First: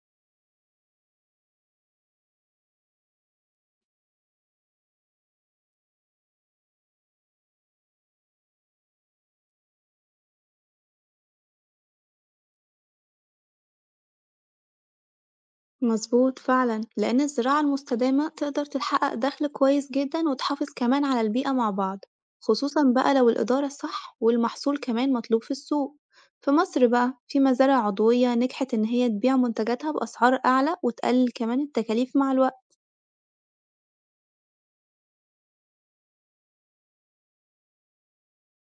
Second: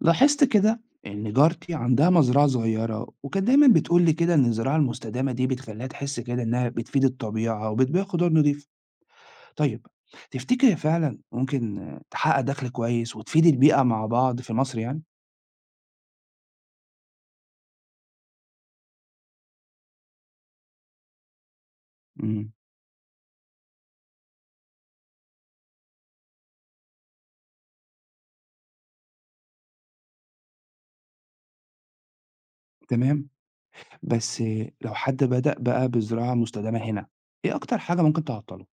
لاحظت كده إن جارتي عندها مزرعة صغيرة وكانت دايما بتقول لي كده إن الزراعة المستدامة دي بتخليها تحس كده إنها بتفيد الطبيعة وبتبيع خضار نضيف. طيب، تفتكر هي فعلا ممكن تحقق دخل كويس وتفيد البيئة مع بعض في مصر يعني؟ مظبوط فعلا لأن الزراعة المستدامة تقدر تحقق دخل كويس جدا وتحافظ كمان على البيئة مع بعض، امم خصوصا بقى لو الإدارة الصح والمحصول كمان مطلوب في السوق. في مصر بقى في مزارع عضوية نجحت إن هي تبيع منتجاتها بأسعار أعلى وتقلل كمان التكاليف مع الوقت. تمام. بس لو حد بدأ بقى بزراعة مستدامة هنا، إيه أكتر حاجة ممكن تعطله؟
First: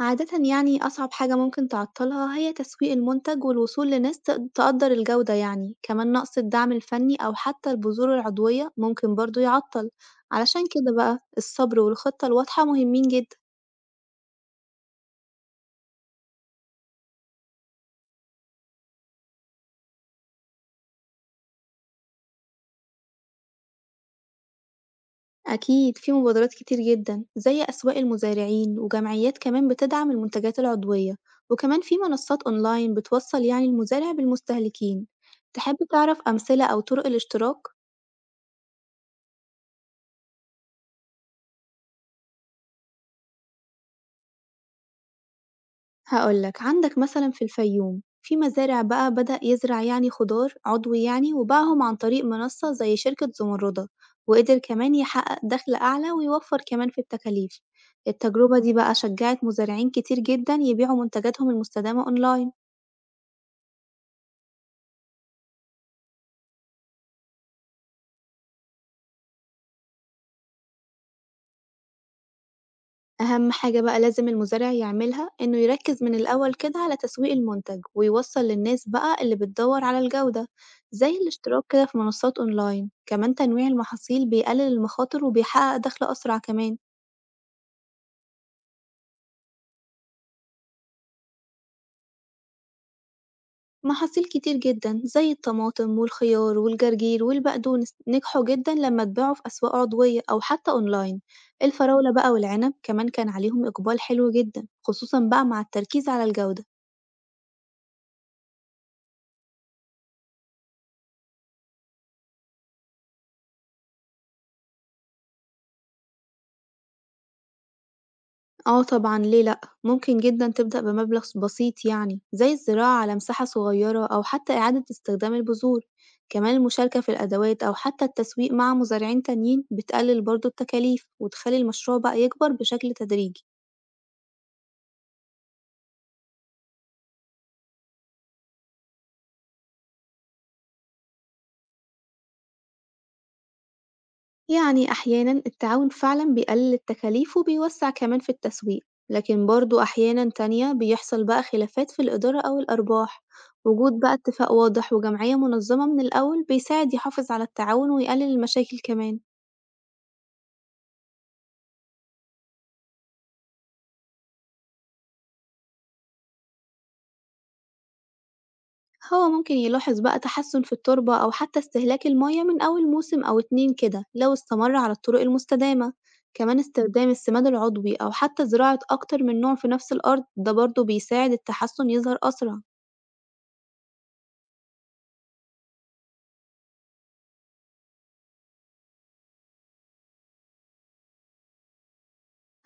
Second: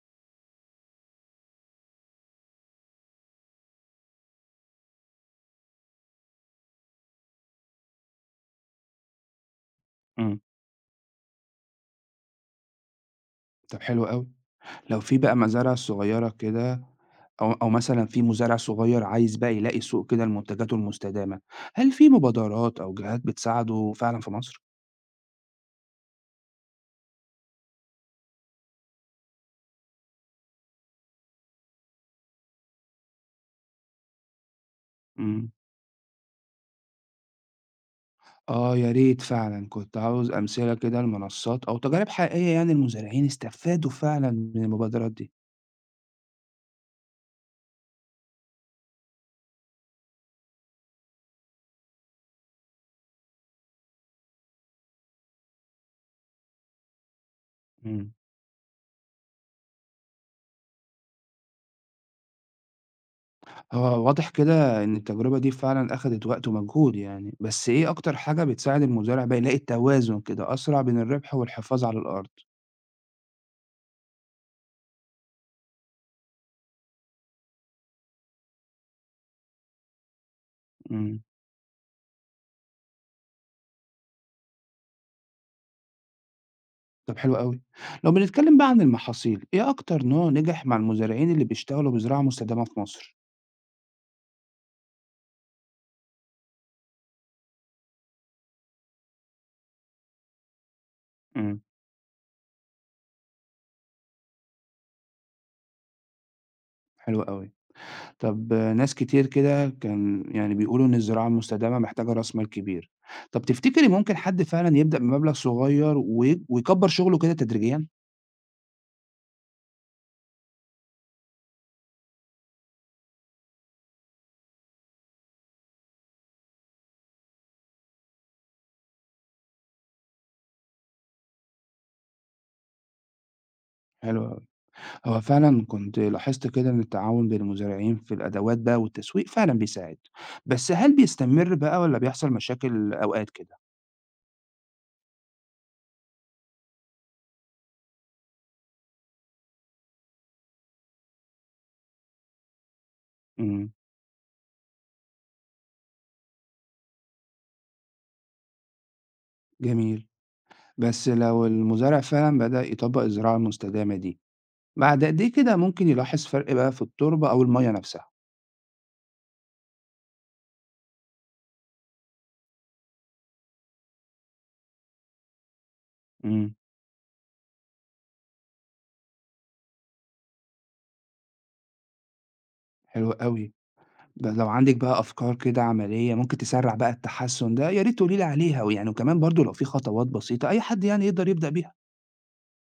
عادةً يعني أصعب حاجة ممكن تعطّلها هي تسويق المنتج والوصول لناس تقدّر الجودة يعني، كمان نقص الدعم الفني أو حتى البذور العضوية ممكن برضه يعطّل، امم علشان كده بقى الصبر والخطة الواضحة مهمين جدًا. طب حلو قوي. لو في بقى مزارع صغيرة كده، أو مثلًا في مزارع صغير عايز بقى يلاقي سوق كده لمنتجاته المستدامة، هل في مبادرات أو جهات بتساعده فعلًا في مصر؟ أكيد في مبادرات كتير جدًا زي أسواق المزارعين وجمعيات كمان بتدعم المنتجات العضوية، وكمان في منصات أونلاين بتوصّل يعني المزارع بالمستهلكين. إمم. تحب تعرف أمثلة أو طرق الاشتراك؟ آه يا ريت فعلًا، كنت عاوز أمثلة كده لمنصات أو تجارب حقيقية يعني المزارعين استفادوا فعلًا من المبادرات دي. هاقول لك عندك مثلًا في الفيوم في مزارع بقى بدأ يزرع يعني خضار عضوي يعني وباعهم عن طريق منصة زي شركة زمردة، وقدر كمان يحقق دخل أعلى ويوفر كمان في التكاليف. إمم. التجربة دي بقى شجعت مزارعين كتير جدًا يبيعوا منتجاتهم المستدامة أونلاين. هو واضح كده إن التجربة دي فعلًا أخدت وقت ومجهود يعني، بس إيه أكتر حاجة بتساعد المزارع بقى يلاقي التوازن كده أسرع بين الربح والحفاظ على الأرض؟ أهم حاجة بقى لازم المزارع يعملها إنه يركز من الأول كده على تسويق المنتج ويوصل للناس بقى اللي بتدور على الجودة، زي إمم. الاشتراك كده في منصات أونلاين. كمان تنويع المحاصيل بيقلل المخاطر وبيحقق دخل أسرع كمان. طب حلو أوي. لو بنتكلم بقى عن المحاصيل، إيه أكتر نوع نجح مع المزارعين اللي بيشتغلوا بزراعة مستدامة في مصر؟ محاصيل كتير جدا زي الطماطم والخيار والجرجير والبقدونس نجحوا جدا لما اتباعوا في أسواق عضوية أو حتى أونلاين. إمم، الفراولة بقى والعنب كمان كان عليهم إقبال حلو جدا، خصوصا بقى مع التركيز على الجودة. حلو أوي. طب ناس كتير كده كان يعني بيقولوا إن الزراعة المستدامة محتاجة راس مال كبير. طب تفتكري ممكن حد فعلًا يبدأ بمبلغ صغير ويكبّر شغله كده تدريجيًا؟ آه طبعًا، ليه لأ؟ ممكن جدًا تبدأ بمبلغ بسيط يعني، زي الزراعة على مساحة صغيرة أو حتى إعادة استخدام البذور، كمان المشاركة في الأدوات أو حتى التسويق مع مزارعين تانيين بتقلل برضه التكاليف وتخلي المشروع بقى يكبر بشكل تدريجي. حلو أوي. هو فعلًا كنت لاحظت كده إن التعاون بين المزارعين في الأدوات بقى والتسويق فعلًا بيساعد، بس هل بيستمر بقى والّا بيحصل مشاكل أوقات كده؟ يعني أحيانًا التعاون فعلًا بيقلل التكاليف وبيوسع كمان في التسويق، لكن برضه أحيانًا تانية بيحصل بقى خلافات في الإدارة أو الأرباح، إمم، وجود بقى اتفاق واضح وجمعية منظمة من الأول بيساعد يحافظ على التعاون ويقلل المشاكل كمان. جميل. بس لو المزارع فعلا بدأ يطبق الزراعة المستدامة دي، بعد قد إيه كده ممكن يلاحظ فرق بقى في التربة أو المية نفسها؟ هو ممكن يلاحظ بقى تحسن في التربة أو حتى استهلاك المية من أول موسم أو اتنين كده لو استمر على الطرق المستدامة، امم كمان استخدام السماد العضوي أو حتى زراعة أكتر من نوع في نفس الأرض ده برضه بيساعد التحسن يظهر أسرع. حلو قوي. بس لو عندك بقى أفكار كده عملية ممكن تسرع بقى التحسن ده يا ريت تقولي لي عليها ويعني وكمان برضو لو في خطوات بسيطة أي حد يعني يقدر يبدأ بيها.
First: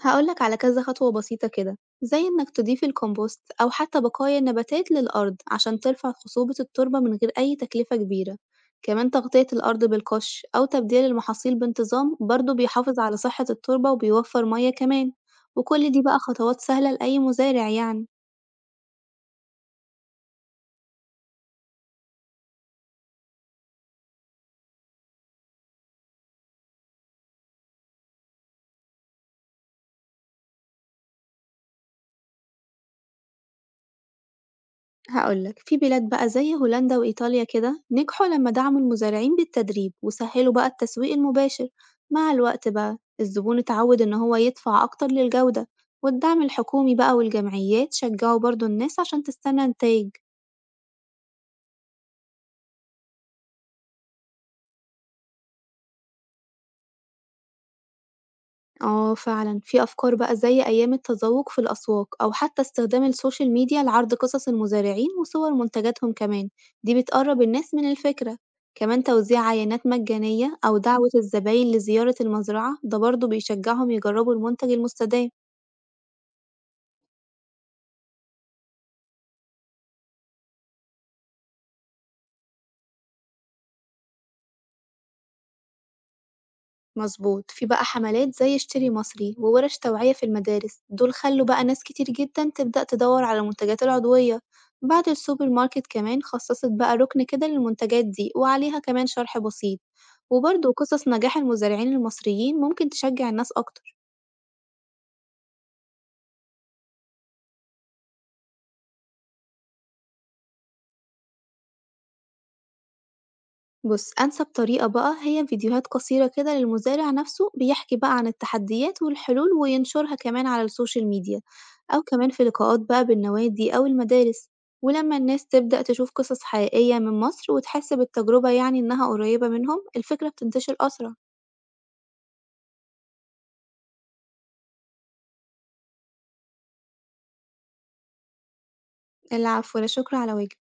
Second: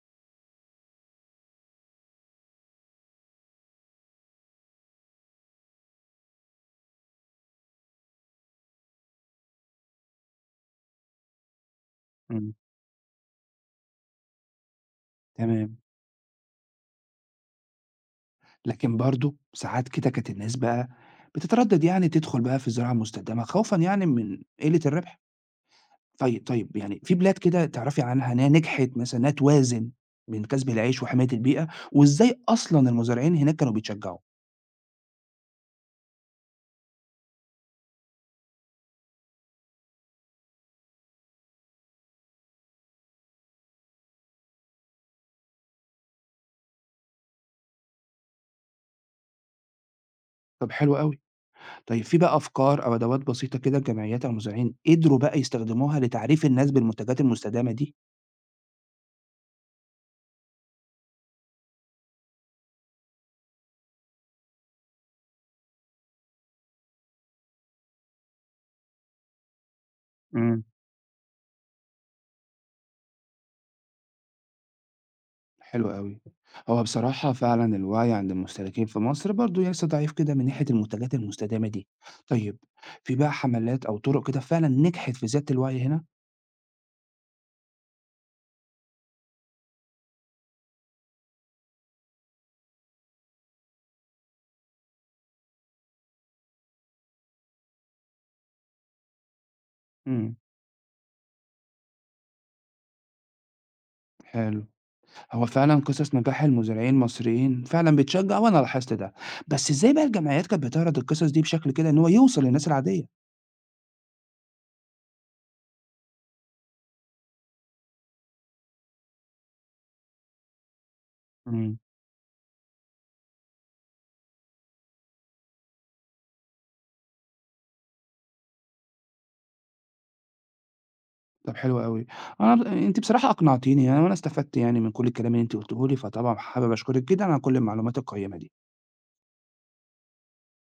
هقول لك على كذا خطوة بسيطة كده زي إنك تضيف الكومبوست أو حتى بقايا النباتات للأرض عشان ترفع خصوبة التربة من غير أي تكلفة كبيرة. كمان تغطية الأرض بالقش أو تبديل المحاصيل بانتظام برضه امم، بيحافظ على صحة التربة وبيوفر مية كمان، تمام. وكل دي بقى خطوات سهلة لأي مزارع يعني. لكن برضو ساعات كده كانت الناس بقى بتتردد يعني تدخل بقى في الزراعة المستدامة خوفا يعني من قلة الربح. طيب، يعني في بلاد كده تعرفي عنها إنها نجحت مثلًا إنها توازن بين كسب العيش وحماية البيئة، وإزاي أصلًا المزارعين هناك كانوا بيتشجعوا؟ هاقول لك، في بلاد بقى زي هولندا وإيطاليا كده نجحوا لما دعموا المزارعين بالتدريب وسهّلوا بقى التسويق المباشر، مع الوقت بقى الزبون اتعود إن هو يدفع أكتر للجودة، والدعم الحكومي بقى والجمعيات شجعوا برضه الناس عشان تستنى نتايج. طب حلو أوي، طيب في بقى أفكار أو أدوات بسيطة كده جمعيات أو مزارعين قدروا بقى يستخدموها لتعريف الناس بالمنتجات المستدامة دي؟ آه فعلًا، في أفكار بقى زي أيام التذوق في الأسواق أو حتى استخدام السوشيال ميديا لعرض قصص المزارعين وصور منتجاتهم كمان، دي بتقرب الناس من الفكرة، كمان توزيع عينات مجانية امم، أو دعوة الزباين لزيارة المزرعة ده برضه بيشجعهم يجربوا المنتج المستدام. حلو أوي. هو بصراحة فعلًا الوعي عند المستهلكين في مصر برضه لسه ضعيف كده من ناحية المنتجات المستدامة دي. طيب، في بقى حملات أو طرق كده فعلًا نجحت في زيادة الوعي هنا؟ مضبوط. في بقى حملات زي اشتري مصري وورش توعية في المدارس، دول خلّوا بقى ناس كتير جدًا تبدأ تدوّر على المنتجات العضوية. بعض السوبر ماركت كمان خصصت بقى ركن كده للمنتجات دي وعليها كمان شرح بسيط، امم، وبرضه قصص نجاح المزارعين المصريين ممكن تشجع الناس أكتر. حلو. هو فعلا قصص نجاح المزارعين المصريين فعلا بتشجع وانا لاحظت ده. بس ازاي بقى الجمعيات كانت بتعرض القصص دي بشكل كده ان هو يوصل للناس العاديه؟ بُص، أنسب طريقة بقى هي فيديوهات قصيرة كده للمزارع نفسه بيحكي بقى عن التحديات والحلول وينشرها كمان على السوشيال ميديا، امم، أو كمان في لقاءات بقى بالنوادي أو المدارس، ولما الناس تبدأ تشوف قصص حقيقية من مصر وتحس بالتجربة يعني إنها قريبة منهم، الفكرة بتنتشر أسرع. طب حلو قوي. انت بصراحه اقنعتيني يعني وانا استفدت يعني من كل الكلام اللي انت قلته لي فطبعا حابب اشكرك جدا على كل المعلومات القيمه دي. العفو، لا شكر على واجب.